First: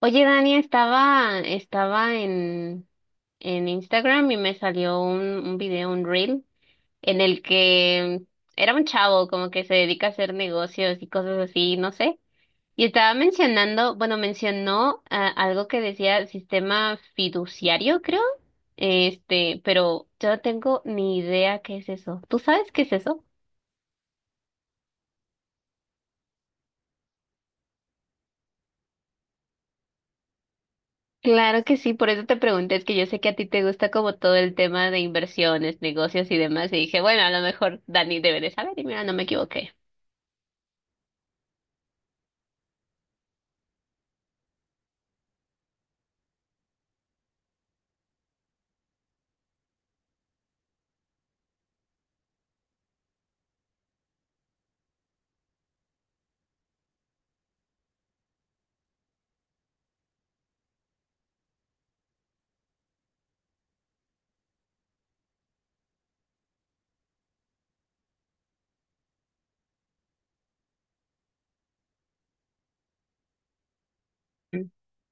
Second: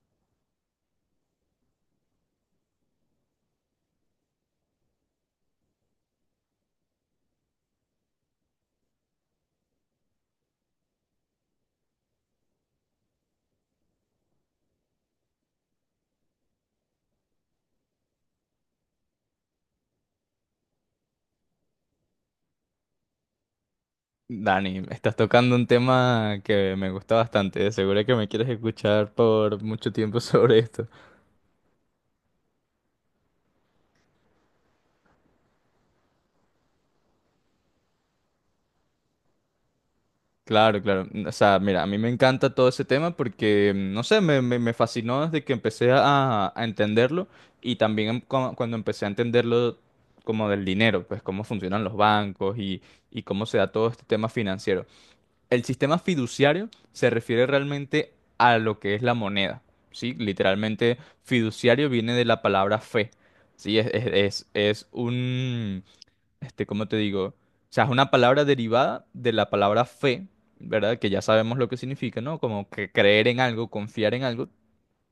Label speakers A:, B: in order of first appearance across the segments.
A: Oye, Dani, en Instagram y me salió un video, un reel, en el que era un chavo como que se dedica a hacer negocios y cosas así, no sé. Y estaba mencionando, bueno, mencionó algo que decía sistema fiduciario, creo. Pero yo no tengo ni idea qué es eso. ¿Tú sabes qué es eso?
B: Dani, estás tocando un tema que me gusta bastante. De seguro que me quieres escuchar por mucho tiempo sobre esto.
A: Claro que sí, por eso te pregunté, es que yo sé que a ti te gusta como todo el tema de inversiones, negocios y demás, y dije, bueno, a lo mejor Dani debe de saber, y mira, no me equivoqué.
B: Claro, claro. O sea, mira, a mí me encanta todo ese tema porque, no sé, me fascinó desde que empecé a entenderlo y también cuando empecé a entenderlo como del dinero, pues cómo funcionan los bancos y cómo se da todo este tema financiero. El sistema fiduciario se refiere realmente a lo que es la moneda, ¿sí? Literalmente, fiduciario viene de la palabra fe, ¿sí? Es un, ¿cómo te digo? O sea, es una palabra derivada de la palabra fe, ¿verdad? Que ya sabemos lo que significa, ¿no? Como que creer en algo, confiar en algo.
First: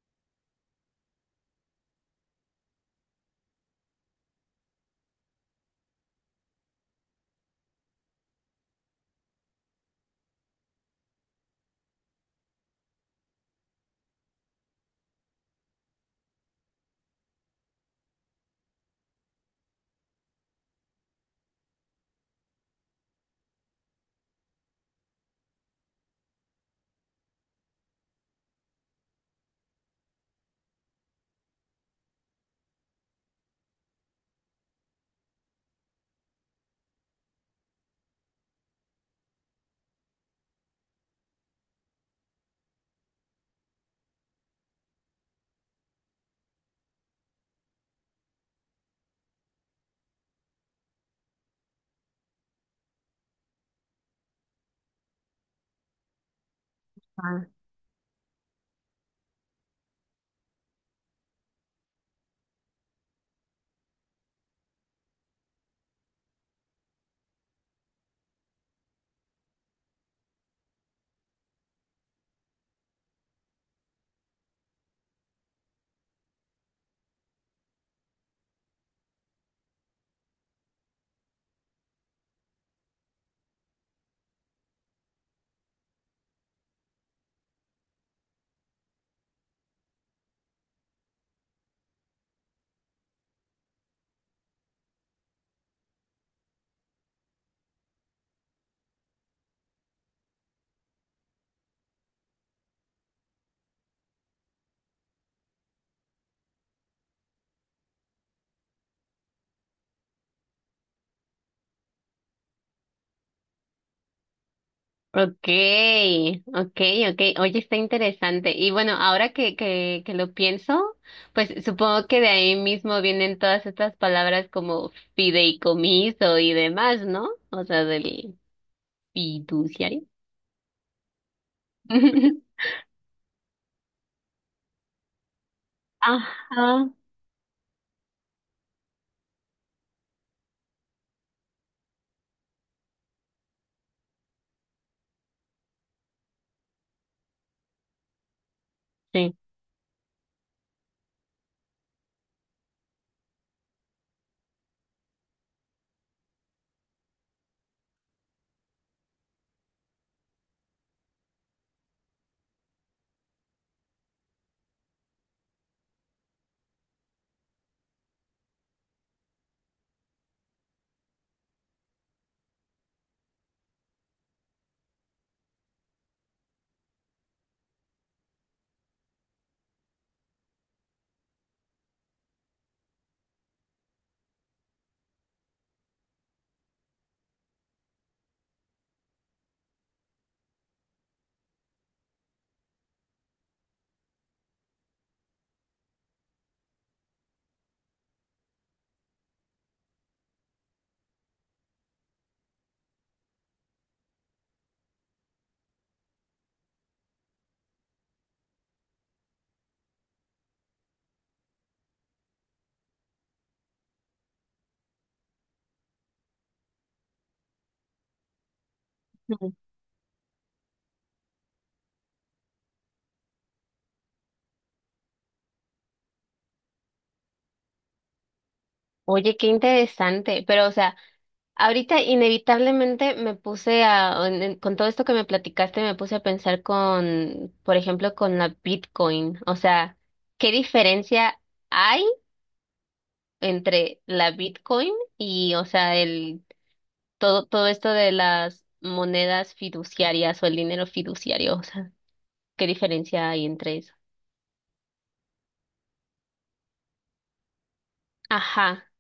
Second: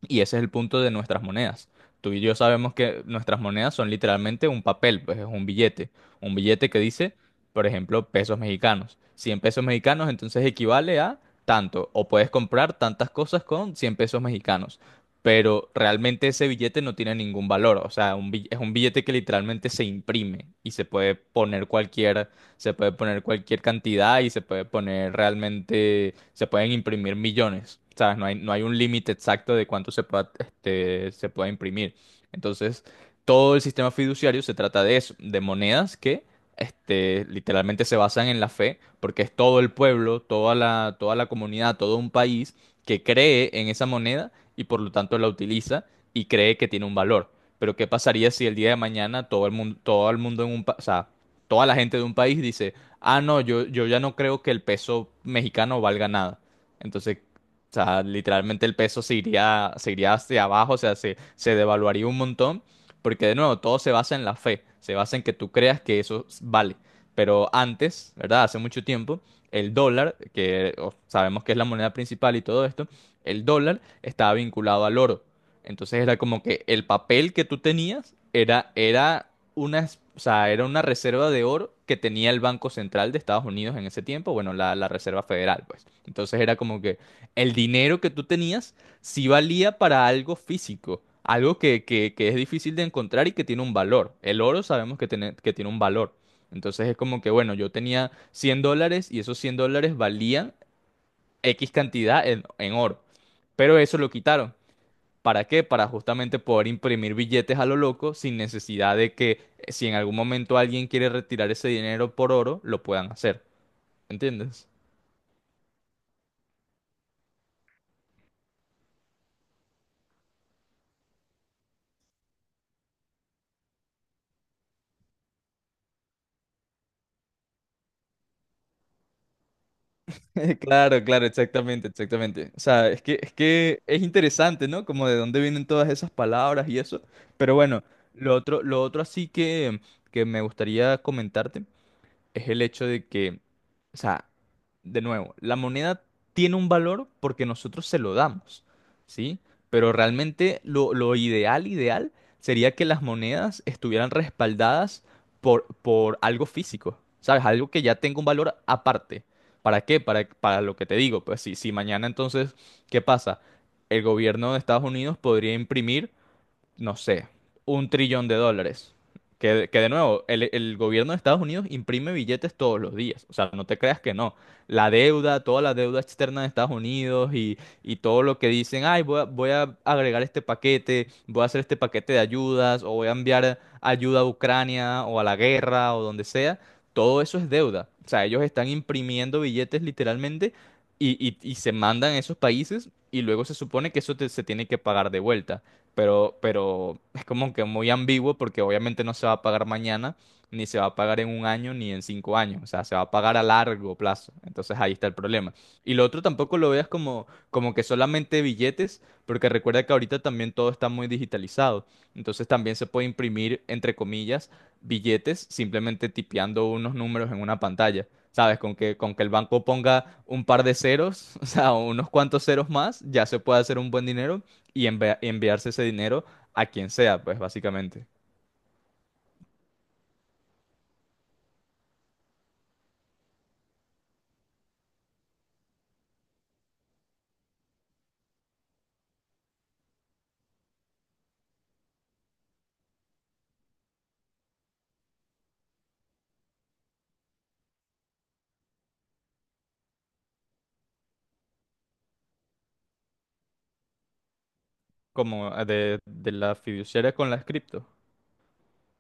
B: Y ese es el punto de nuestras monedas. Tú y yo sabemos que nuestras monedas son literalmente un papel, pues es un billete. Un billete que dice, por ejemplo, pesos mexicanos. Cien pesos mexicanos entonces equivale a tanto. O puedes comprar tantas cosas con 100 pesos mexicanos. Pero realmente ese billete no tiene ningún valor. O sea, es un billete que literalmente se imprime y se puede poner cualquier cantidad y se puede poner realmente, se pueden imprimir millones, ¿sabes? No hay un límite exacto de cuánto se pueda imprimir. Entonces, todo el sistema fiduciario se trata de eso, de monedas que literalmente se basan en la fe, porque es todo el pueblo, toda la comunidad, todo un país que cree en esa moneda y por lo tanto la utiliza y cree que tiene un valor. Pero ¿qué pasaría si el día de mañana todo el mundo en un país, o sea, toda la gente de un país dice, ah, no, yo ya no creo que el peso mexicano valga nada. Entonces,
A: Ajá.
B: o sea, literalmente el peso se iría hacia abajo, o sea, se devaluaría un montón, porque de nuevo, todo se basa en la fe, se basa en que tú creas que eso vale. Pero antes, ¿verdad? Hace mucho tiempo, el dólar, sabemos que es la moneda principal y todo esto, el dólar estaba vinculado al oro. Entonces era como que el papel que tú tenías era, era una, es- o sea, era una reserva de oro que tenía el Banco Central de Estados Unidos en ese tiempo, bueno, la Reserva Federal, pues. Entonces era como que el dinero que tú tenías sí valía para algo físico, algo que es difícil de encontrar y que tiene un valor. El oro sabemos que tiene un valor. Entonces es como que, bueno, yo tenía 100 dólares y esos 100 dólares valían X cantidad en oro, pero eso lo quitaron. ¿Para qué? Para justamente poder imprimir billetes a lo loco sin necesidad de que si en algún momento alguien quiere retirar ese dinero por oro, lo puedan hacer. ¿Entiendes?
A: Okay, okay, okay. Oye, está interesante. Y bueno, ahora que lo pienso, pues supongo que de ahí mismo vienen todas estas palabras como fideicomiso y demás, ¿no? O sea, del fiduciario.
B: Claro, claro, exactamente, exactamente. O sea, es que es interesante, ¿no? Como de dónde vienen todas esas palabras y
A: Ajá,
B: eso. Pero bueno, lo otro así que me gustaría comentarte es el hecho de que, o sea, de nuevo, la moneda tiene un valor porque nosotros se lo damos,
A: sí.
B: ¿sí? Pero realmente lo ideal, ideal, sería que las monedas estuvieran respaldadas por algo físico, ¿sabes? Algo que ya tenga un valor aparte. ¿Para qué? Para lo que te digo. Pues si mañana entonces, ¿qué pasa? El gobierno de Estados Unidos podría imprimir no sé, un trillón de dólares. Que de nuevo, el gobierno de Estados Unidos imprime billetes todos los días. O sea, no te creas que no. La deuda, toda la deuda externa de Estados Unidos y todo lo que dicen, ay, voy a agregar este paquete, voy a hacer este paquete de ayudas o voy a enviar ayuda a Ucrania o a la guerra o donde sea. Todo eso es deuda. O sea, ellos están imprimiendo billetes literalmente y se mandan a esos países y luego se supone que eso se tiene que pagar de vuelta pero es como que muy ambiguo porque obviamente no se va a pagar mañana, ni se va a pagar en un año, ni en 5 años, o sea, se va a pagar a largo plazo, entonces ahí está el problema. Y lo otro tampoco lo veas como que solamente billetes, porque recuerda que ahorita también todo está muy digitalizado, entonces también se puede imprimir, entre comillas, billetes simplemente tipeando unos números en una pantalla. ¿Sabes? Con que el banco ponga un par de ceros, o sea, unos cuantos ceros más, ya se puede hacer un buen dinero y enviarse ese dinero a quien sea, pues básicamente,
A: Oye, qué interesante. Pero, o sea, ahorita inevitablemente me puse a, con todo esto que me platicaste, me puse a pensar con, por ejemplo, con la Bitcoin. O sea, ¿qué diferencia hay entre la Bitcoin y, o sea, el, todo esto de las monedas fiduciarias o el dinero fiduciario? O sea, ¿qué diferencia hay entre eso?
B: como de las fiduciarias con las cripto.
A: Ajá.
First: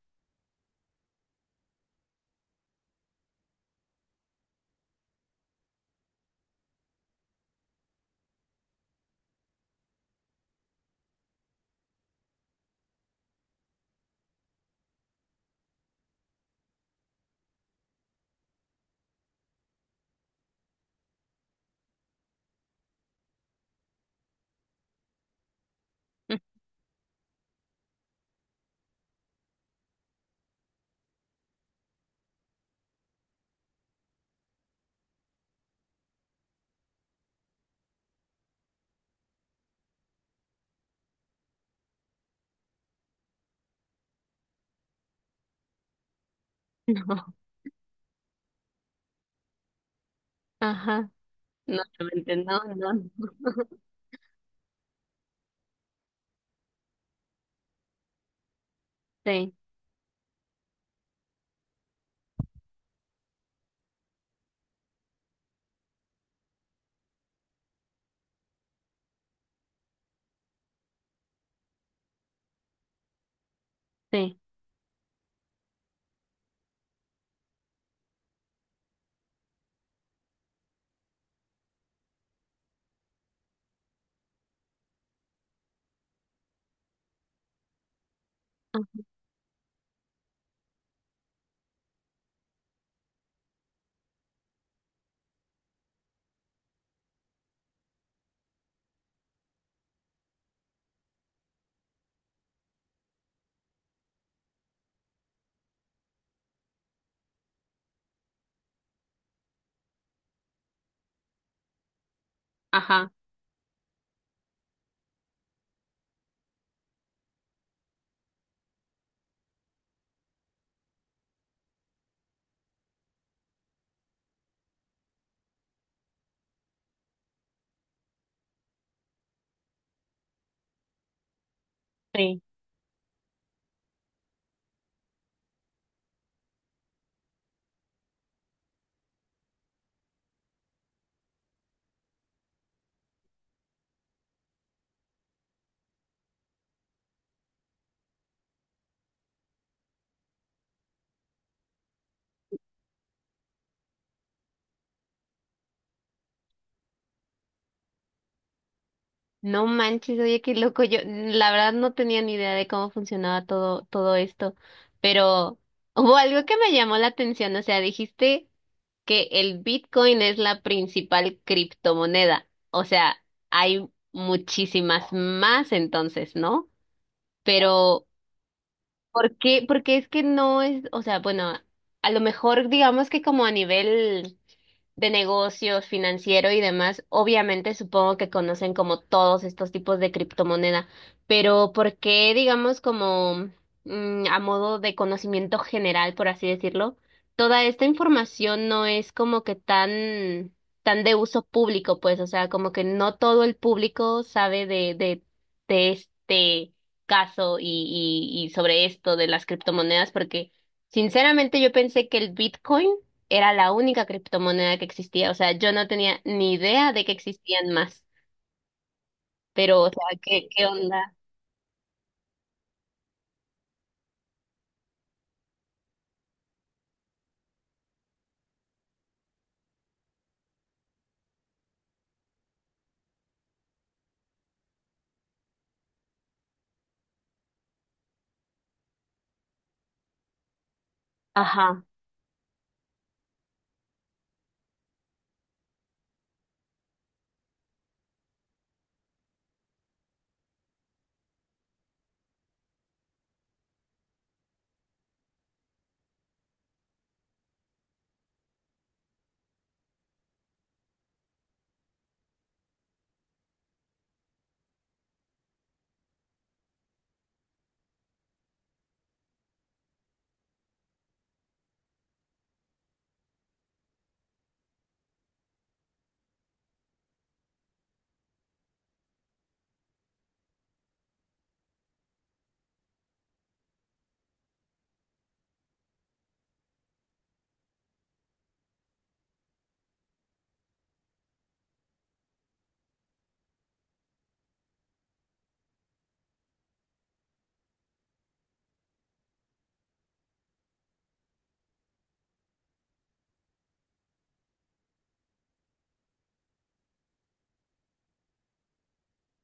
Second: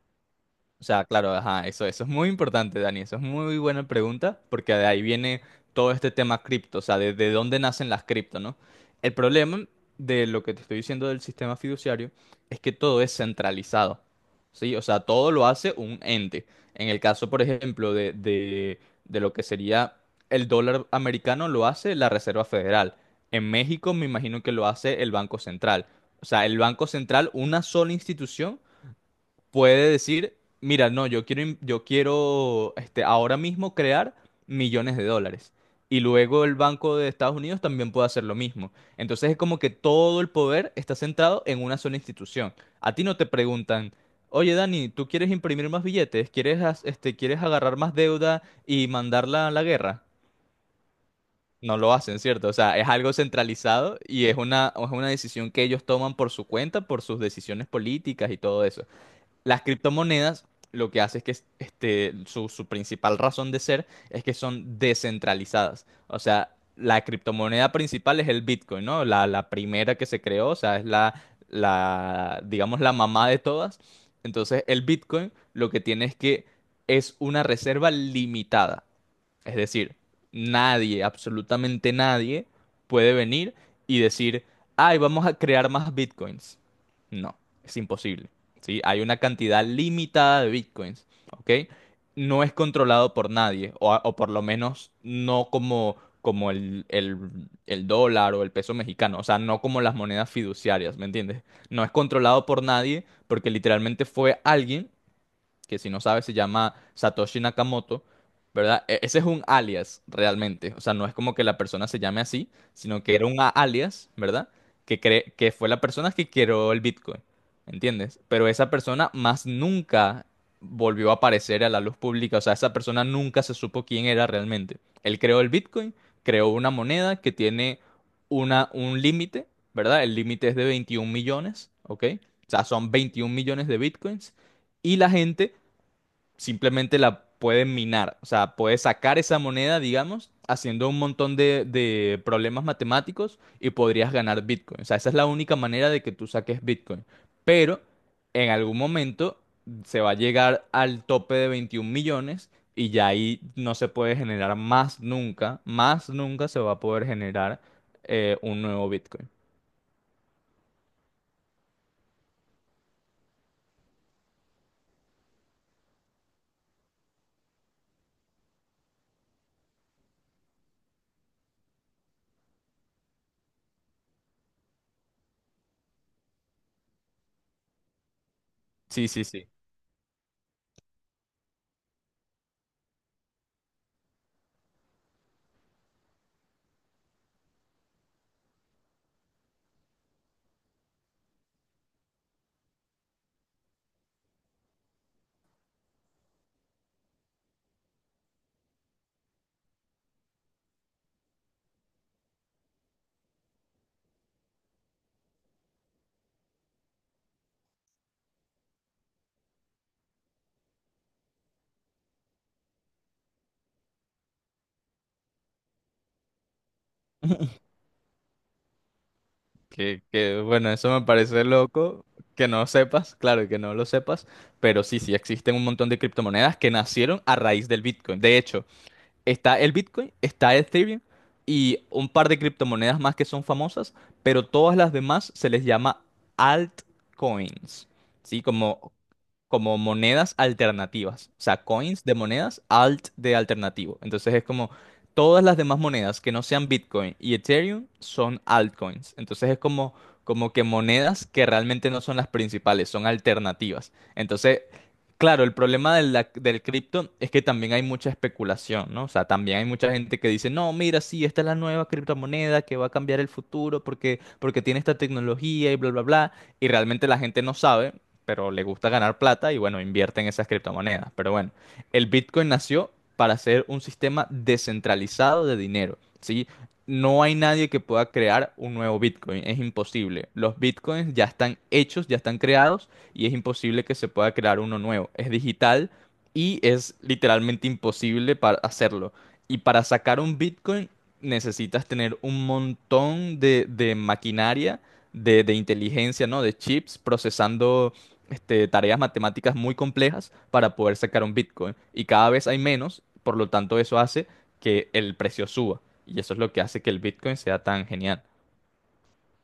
B: O sea, claro, ajá, eso es muy importante, Dani. Eso es muy buena pregunta, porque de ahí viene todo este tema cripto, o sea, de dónde nacen las cripto, ¿no? El problema de lo que te estoy diciendo del sistema fiduciario es que todo es centralizado, ¿sí? O sea, todo lo hace un ente. En el caso, por ejemplo, de lo que sería el dólar americano, lo hace la Reserva Federal. En México, me imagino que lo hace el Banco Central. O sea, el Banco Central, una sola institución puede decir, mira, no, yo quiero ahora mismo crear millones de dólares. Y luego el Banco de Estados Unidos también puede hacer lo mismo. Entonces es como que todo el poder está centrado en una sola institución. A ti no te preguntan, oye Dani, ¿tú quieres imprimir más billetes? ¿Quieres, as- este,
A: No.
B: quieres agarrar más deuda y mandarla a la guerra?
A: Ajá.
B: No
A: No,
B: lo hacen,
A: realmente
B: ¿cierto? O
A: no,
B: sea, es
A: no.
B: algo
A: No.
B: centralizado y es una decisión que ellos toman por su cuenta, por sus decisiones políticas y todo eso.
A: Sí,
B: Las criptomonedas lo que hace es que su principal razón de ser es que son descentralizadas. O sea, la criptomoneda principal es el Bitcoin, ¿no? La primera que se creó, o sea, es la, digamos, la mamá de todas.
A: sí.
B: Entonces, el Bitcoin lo que tiene es que es una reserva limitada. Es decir, nadie, absolutamente nadie, puede venir y decir, ay, vamos a crear más bitcoins. No, es imposible. ¿Sí? Hay una cantidad limitada de bitcoins, ¿ok? No es controlado por nadie, o por lo menos no como el dólar o el peso mexicano, o sea, no como las monedas fiduciarias, ¿me entiendes? No es controlado por nadie porque literalmente fue alguien que si no sabes se llama Satoshi Nakamoto, ¿verdad? Ese es un alias realmente, o sea, no es como que la persona se llame así, sino
A: Ajá.
B: que era un alias, ¿verdad? Que fue la persona que creó el Bitcoin, ¿entiendes? Pero esa persona más nunca volvió a aparecer a la luz pública, o sea, esa persona nunca se supo quién era realmente. Él creó el Bitcoin, creó una moneda que tiene un límite, ¿verdad? El límite es de 21 millones, ¿ok?
A: Sí.
B: O sea, son 21 millones de Bitcoins y la gente simplemente la pueden minar. O sea, puedes sacar esa moneda, digamos, haciendo un montón de problemas matemáticos y podrías ganar Bitcoin. O sea, esa es la única manera de que tú saques Bitcoin. Pero en algún momento se va a llegar al tope de 21 millones y ya ahí no se puede generar más nunca se va a poder generar un nuevo Bitcoin.
A: No manches, oye, qué loco. Yo, la verdad, no tenía ni idea de cómo funcionaba todo esto, pero hubo algo que me llamó la atención. O sea, dijiste que el Bitcoin es la principal criptomoneda. O sea, hay muchísimas más entonces, ¿no? Pero
B: Sí, sí,
A: ¿por
B: sí.
A: qué? Porque es que no es, o sea, bueno, a lo mejor digamos que como a nivel de negocios, financiero y demás, obviamente supongo que conocen como todos estos tipos de criptomoneda, pero ¿por qué digamos como a modo de conocimiento general, por así decirlo, toda esta información no es como que tan tan de uso público, pues, o sea, como que no todo el público sabe de este caso y, y sobre esto de las criptomonedas, porque sinceramente yo pensé que el Bitcoin era la única criptomoneda que existía. O sea, yo no tenía ni idea de que existían más. Pero, o
B: Que,
A: sea,
B: que,
A: ¿qué, qué
B: bueno, eso me
A: onda?
B: parece loco que no sepas, claro, que no lo sepas, pero sí, sí existen un montón de criptomonedas que nacieron a raíz del Bitcoin. De hecho, está el Bitcoin, está Ethereum y un par de criptomonedas más que son famosas, pero todas las demás se les llama altcoins, ¿sí? Como monedas alternativas, o sea,
A: Ajá.
B: coins de monedas, alt de alternativo. Entonces es como todas las demás monedas que no sean Bitcoin y Ethereum son altcoins. Entonces es como, que monedas que realmente no son las principales, son alternativas. Entonces, claro, el problema de del cripto es que también hay mucha especulación, ¿no? O sea, también hay mucha gente que dice, no, mira, sí, esta es la nueva criptomoneda que va a cambiar el futuro porque tiene esta tecnología y bla, bla, bla. Y realmente la gente no sabe pero le gusta ganar plata y bueno, invierte en esas criptomonedas. Pero bueno, el Bitcoin nació para ser un sistema descentralizado de dinero, ¿sí? No hay nadie que pueda crear un nuevo Bitcoin, es imposible. Los Bitcoins ya están hechos, ya están creados y es imposible que se pueda crear uno nuevo. Es digital y es literalmente imposible para hacerlo. Y para sacar un Bitcoin necesitas tener un montón de maquinaria, de inteligencia, ¿no? De chips procesando tareas matemáticas muy complejas para poder sacar un Bitcoin. Y cada vez hay menos, por lo tanto eso hace que el precio suba. Y eso es lo que hace que el Bitcoin sea tan genial.